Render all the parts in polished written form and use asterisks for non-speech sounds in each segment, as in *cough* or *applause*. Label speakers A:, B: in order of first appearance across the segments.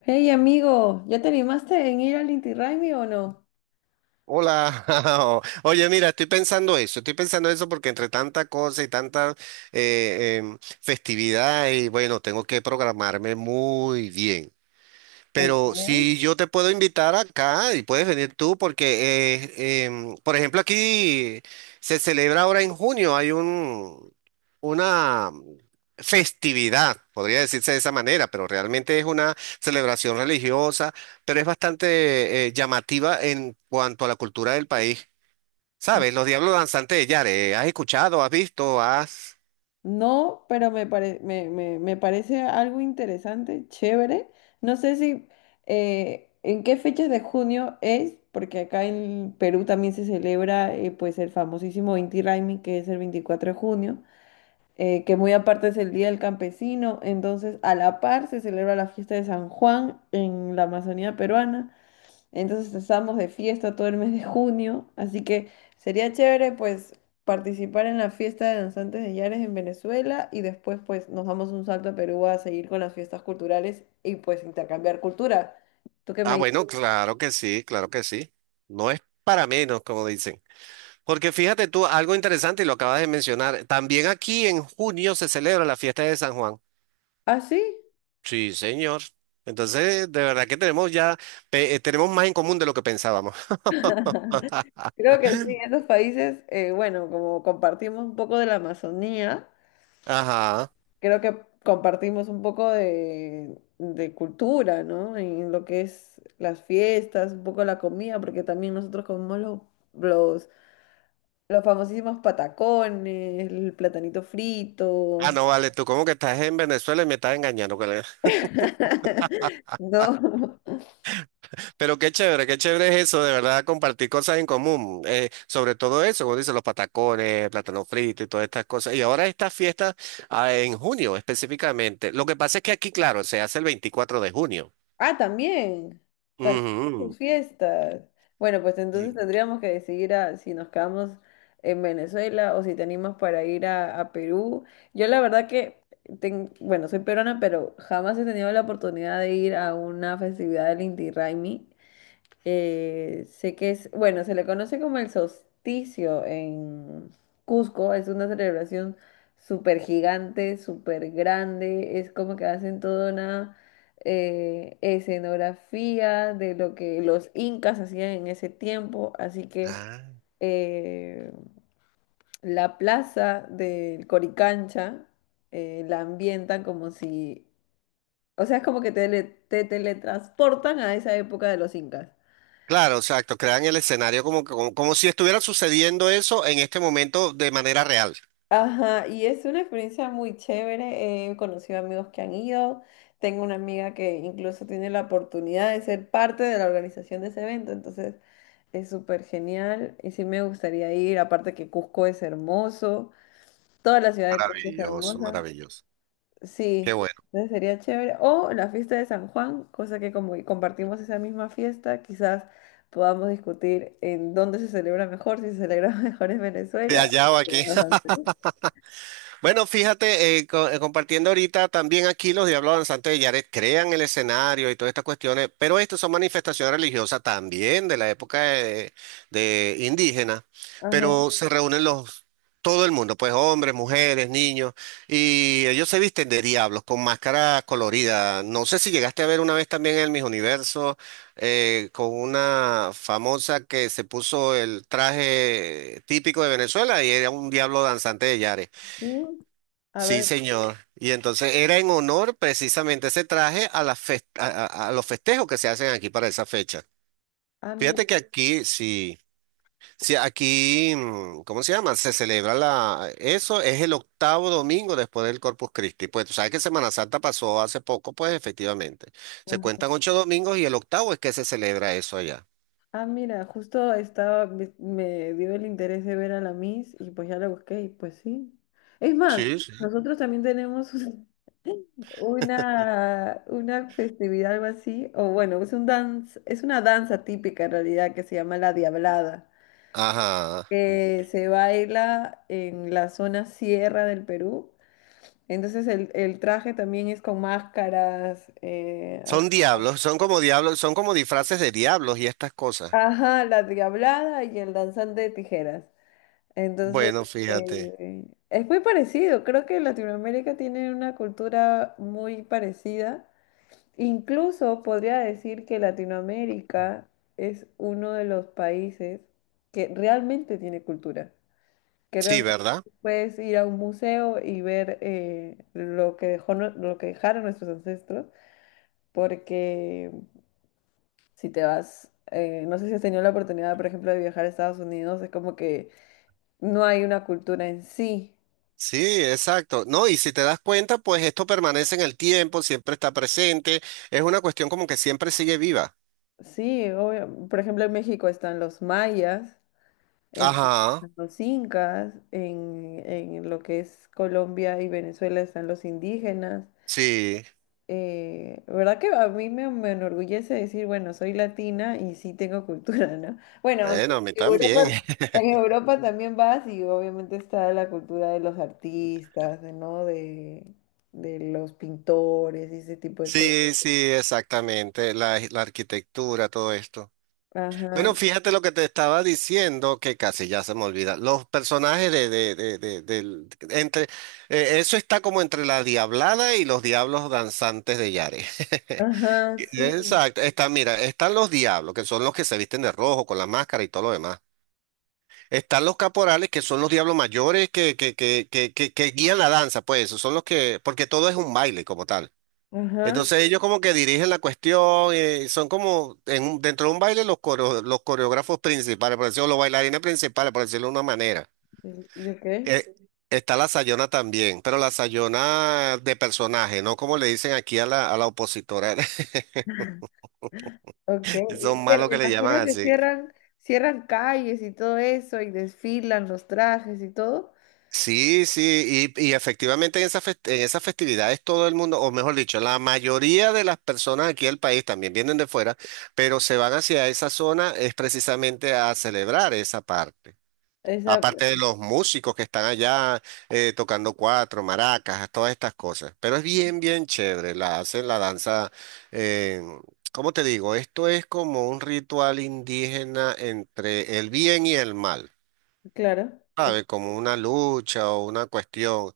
A: Hey amigo, ¿ya te animaste en ir al Inti Raymi o no?
B: Hola, *laughs* oye, mira, estoy pensando eso porque entre tanta cosa y tanta festividad y bueno, tengo que programarme muy bien. Pero
A: Okay.
B: si yo te puedo invitar acá y puedes venir tú porque, por ejemplo, aquí se celebra ahora en junio, hay un, una festividad, podría decirse de esa manera, pero realmente es una celebración religiosa, pero es bastante llamativa en cuanto a la cultura del país. ¿Sabes? Los Diablos Danzantes de Yare, ¿has escuchado, has visto, has...
A: No, pero me, me, me parece algo interesante, chévere. No sé si en qué fechas de junio es, porque acá en Perú también se celebra pues el famosísimo Inti Raymi, que es el 24 de junio, que muy aparte es el Día del Campesino. Entonces, a la par se celebra la fiesta de San Juan en la Amazonía peruana. Entonces estamos de fiesta todo el mes de junio, así que sería chévere pues participar en la fiesta de danzantes de Yares en Venezuela y después pues nos damos un salto a Perú a seguir con las fiestas culturales y pues intercambiar cultura. ¿Tú qué me
B: Ah,
A: dices?
B: bueno, claro que sí, claro que sí. No es para menos, como dicen. Porque fíjate tú, algo interesante y lo acabas de mencionar, también aquí en junio se celebra la fiesta de San Juan.
A: Ah, sí,
B: Sí, señor. Entonces, de verdad que tenemos ya, tenemos más en común de lo que pensábamos.
A: creo que sí, en esos países, bueno, como compartimos un poco de la Amazonía,
B: Ajá.
A: creo que compartimos un poco de cultura, ¿no? En lo que es las fiestas, un poco la comida, porque también nosotros comemos los los famosísimos patacones, el platanito
B: Ah,
A: frito.
B: no, vale, tú como que estás en Venezuela y me estás engañando, colega.
A: *laughs* No.
B: *laughs* Pero qué chévere es eso, de verdad, compartir cosas en común. Sobre todo eso, como dicen, los patacones, plátano frito y todas estas cosas. Y ahora esta fiesta, ah, en junio específicamente. Lo que pasa es que aquí, claro, se hace el 24 de junio.
A: Ah, también. También sus
B: Ujú.
A: fiestas. Bueno, pues entonces tendríamos que decidir si nos quedamos en Venezuela o si tenemos para ir a Perú. Yo la verdad que, bueno, soy peruana, pero jamás he tenido la oportunidad de ir a una festividad del Inti Raymi. Sé que es, bueno, se le conoce como el solsticio en Cusco, es una celebración súper gigante, súper grande, es como que hacen toda una escenografía de lo que los incas hacían en ese tiempo, así que
B: Ah,
A: eh, la plaza del Coricancha la ambientan como si, o sea, es como que te, te teletransportan a esa época de los incas.
B: claro, exacto. Crean el escenario como, como, como si estuviera sucediendo eso en este momento de manera real.
A: Ajá, y es una experiencia muy chévere. He conocido amigos que han ido. Tengo una amiga que incluso tiene la oportunidad de ser parte de la organización de ese evento, entonces es súper genial y sí me gustaría ir. Aparte que Cusco es hermoso, toda la ciudad de Cusco es
B: Maravilloso,
A: hermosa.
B: maravilloso. Qué
A: Sí,
B: bueno.
A: entonces sería chévere. O la fiesta de San Juan, cosa que como compartimos esa misma fiesta, quizás podamos discutir en dónde se celebra mejor, si se celebra *laughs* mejor en
B: Te
A: Venezuela
B: hallado
A: o
B: aquí.
A: en Perú.
B: Bueno, fíjate, compartiendo ahorita también aquí los Diablos Danzantes de Yaret crean el escenario y todas estas cuestiones, pero estas son manifestaciones religiosas también de la época de indígena,
A: Ajá.
B: pero se reúnen los, todo el mundo, pues hombres, mujeres, niños, y ellos se visten de diablos con máscaras coloridas. No sé si llegaste a ver una vez también el Miss Universo con una famosa que se puso el traje típico de Venezuela y era un diablo danzante de Yaret.
A: Sí. A
B: Sí,
A: ver,
B: señor. Y entonces era en honor precisamente ese traje a, las fes- a los festejos que se hacen aquí para esa fecha.
A: ah, mira,
B: Fíjate que aquí, sí, sí, aquí, ¿cómo se llama? Se celebra la, eso es el octavo domingo después del Corpus Christi. Pues tú sabes que Semana Santa pasó hace poco, pues efectivamente. Se cuentan 8 domingos y el octavo es que se celebra eso allá.
A: ah, mira, justo estaba, me dio el interés de ver a la Miss y pues ya la busqué y pues sí. Es más,
B: Sí, sí.
A: nosotros también tenemos *laughs* una festividad, algo así, o bueno, es un dance, es una danza típica en realidad que se llama la Diablada,
B: Ajá.
A: que se baila en la zona sierra del Perú. Entonces el traje también es con máscaras, así.
B: Son diablos, son como disfraces de diablos y estas cosas.
A: Ajá, la Diablada y el danzante de tijeras. Entonces,
B: Bueno, fíjate.
A: es muy parecido. Creo que Latinoamérica tiene una cultura muy parecida. Incluso podría decir que Latinoamérica es uno de los países que realmente tiene cultura. Que
B: Sí,
A: realmente
B: ¿verdad?
A: puedes ir a un museo y ver lo que dejó, lo que dejaron nuestros ancestros. Porque si te vas, no sé si has tenido la oportunidad, por ejemplo, de viajar a Estados Unidos, es como que no hay una cultura en sí.
B: Sí, exacto. No, y si te das cuenta, pues esto permanece en el tiempo, siempre está presente. Es una cuestión como que siempre sigue viva.
A: Sí, obvio. Por ejemplo, en México están los mayas, en Perú
B: Ajá,
A: están los incas, en lo que es Colombia y Venezuela están los indígenas.
B: sí.
A: ¿Verdad que a mí me, me enorgullece decir, bueno, soy latina y sí tengo cultura, ¿no? Bueno, aunque
B: Bueno, a mí también. *laughs*
A: En Europa también vas y obviamente está la cultura de los artistas, ¿no? De los pintores y ese tipo de cosas.
B: Sí, sí, exactamente. La arquitectura, todo esto.
A: Ajá,
B: Bueno, fíjate lo que te estaba diciendo, que casi ya se me olvida. Los personajes entre, eso está como entre la Diablada y los Diablos Danzantes de Yare. *laughs*
A: ajá, sí,
B: Exacto. Está, mira, están los diablos, que son los que se visten de rojo con la máscara y todo lo demás. Están los caporales, que son los diablos mayores que guían la danza, pues, esos son los que, porque todo es un baile como tal.
A: ajá.
B: Entonces ellos como que dirigen la cuestión, son como en dentro de un baile los, los coreógrafos principales, por decirlo, los bailarines principales, por decirlo de una manera.
A: ¿Y ok?
B: Eh, Está la Sayona también, pero la Sayona de personaje, no como le dicen aquí a la opositora.
A: Ok.
B: *laughs*
A: Y
B: Son malos
A: me
B: que le llaman
A: imagino que
B: así.
A: cierran, cierran calles y todo eso, y desfilan los trajes y todo.
B: Sí, sí, y efectivamente en en esas festividades todo el mundo, o mejor dicho, la mayoría de las personas aquí del país también vienen de fuera, pero se van hacia esa zona es precisamente a celebrar esa parte.
A: Esa,
B: Aparte de los músicos que están allá tocando cuatro, maracas, todas estas cosas. Pero es bien, bien chévere. La hacen la danza. eh, ¿Cómo te digo? Esto es como un ritual indígena entre el bien y el mal.
A: claro. Ok,
B: Sabe, como una lucha o una cuestión.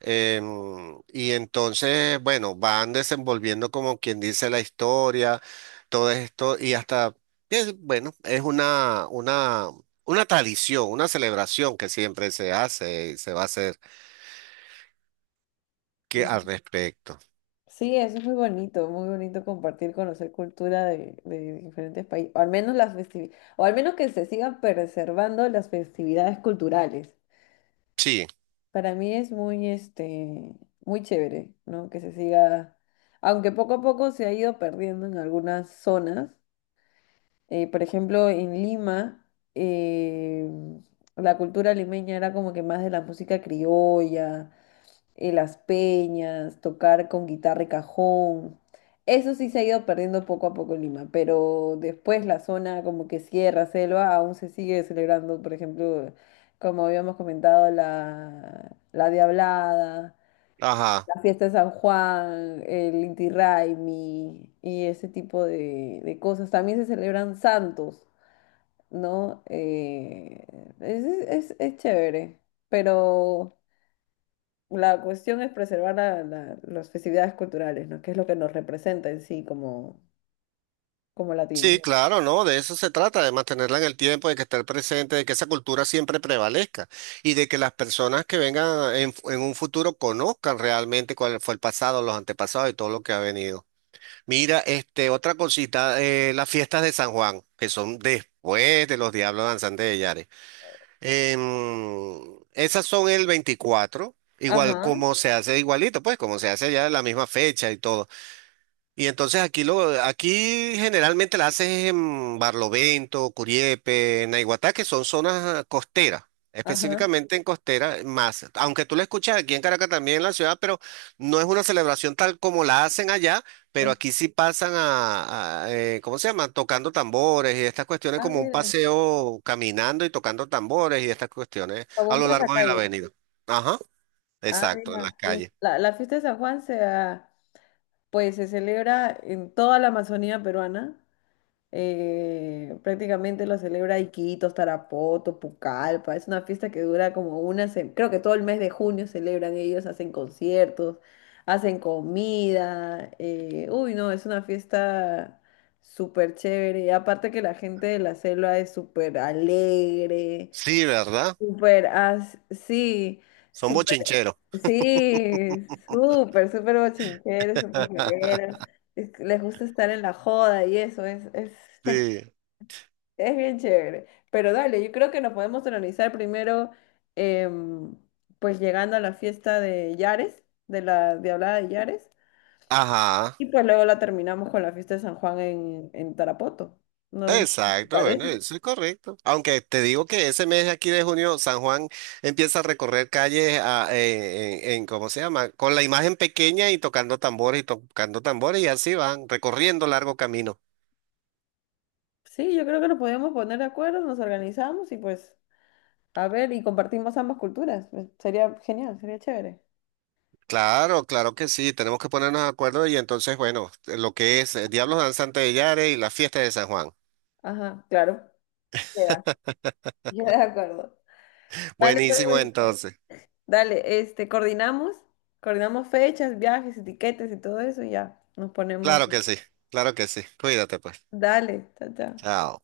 B: Y entonces, bueno, van desenvolviendo como quien dice la historia, todo esto, y hasta, es, bueno, es una tradición, una celebración que siempre se hace y se va a hacer que, al
A: mm.
B: respecto.
A: Sí, eso es muy bonito compartir, conocer cultura de diferentes países, o al menos las o al menos que se sigan preservando las festividades culturales.
B: Sí,
A: Para mí es muy, este, muy chévere, ¿no? Que se siga, aunque poco a poco se ha ido perdiendo en algunas zonas. Por ejemplo, en Lima, eh, la cultura limeña era como que más de la música criolla, las peñas, tocar con guitarra y cajón. Eso sí se ha ido perdiendo poco a poco en Lima, pero después la zona como que sierra, selva, aún se sigue celebrando, por ejemplo, como habíamos comentado, la, la Diablada,
B: ajá.
A: la fiesta de San Juan, el Inti Raymi y ese tipo de cosas. También se celebran santos. ¿No? Es, es chévere, pero la cuestión es preservar las festividades culturales, ¿no? Que es lo que nos representa en sí como, como latinos.
B: Sí, claro, ¿no? De eso se trata, de mantenerla en el tiempo, de que esté presente, de que esa cultura siempre prevalezca y de que las personas que vengan en un futuro conozcan realmente cuál fue el pasado, los antepasados y todo lo que ha venido. Mira, este, otra cosita, las fiestas de San Juan, que son después de los Diablos Danzantes de Yare. Esas son el 24, igual
A: Ajá,
B: como se hace, igualito, pues como se hace ya en la misma fecha y todo. Y entonces aquí lo, aquí generalmente la haces en Barlovento, Curiepe, Naiguatá, que son zonas ah, costeras,
A: ajá,
B: específicamente en costera más. Aunque tú la escuchas aquí en Caracas también en la ciudad, pero no es una celebración tal como la hacen allá, pero
A: ajá.
B: aquí sí pasan a, ¿cómo se llama? Tocando tambores y estas cuestiones
A: Ah,
B: como un
A: mira,
B: paseo caminando y tocando tambores y estas cuestiones
A: como
B: a
A: un
B: lo largo de la
A: pasacalle.
B: avenida. Ajá,
A: Ah,
B: exacto, en las
A: mira. Y
B: calles.
A: la fiesta de San Juan se, ah, pues, se celebra en toda la Amazonía peruana. Prácticamente lo celebra Iquitos, Tarapoto, Pucallpa. Es una fiesta que dura como una semana. Creo que todo el mes de junio celebran ellos, hacen conciertos, hacen comida. Uy, no, es una fiesta súper chévere. Y aparte que la gente de la selva es súper alegre,
B: Sí, ¿verdad?
A: súper sí,
B: Son
A: súper,
B: bochincheros.
A: sí, súper, súper bochinchero, súper
B: *laughs*
A: joguero. Es- que Les gusta estar en la joda y eso
B: Sí.
A: es bien chévere. Pero dale, yo creo que nos podemos organizar primero, em, pues llegando a la fiesta de Yares, de la Diablada de Yares,
B: Ajá.
A: y pues luego la terminamos con la fiesta de San Juan en Tarapoto. No sé si te
B: Exacto, bueno,
A: parece.
B: eso es correcto. Aunque te digo que ese mes aquí de junio, San Juan empieza a recorrer calles ¿cómo se llama? Con la imagen pequeña y tocando tambores y tocando tambores y así van, recorriendo largo camino.
A: Sí, yo creo que nos podemos poner de acuerdo, nos organizamos y pues, a ver, y compartimos ambas culturas. Pues, sería genial, sería chévere.
B: Claro, claro que sí, tenemos que ponernos de acuerdo y entonces, bueno, lo que es Diablos Danzantes de Yare y la fiesta de San Juan.
A: Ajá, claro. Queda, *laughs* queda de acuerdo. Dale, pues,
B: Buenísimo
A: Luis.
B: entonces.
A: Dale, este, coordinamos, coordinamos fechas, viajes, etiquetas y todo eso y ya nos ponemos.
B: Claro que sí, claro que sí. Cuídate pues.
A: Dale, chao, chao.
B: Chao.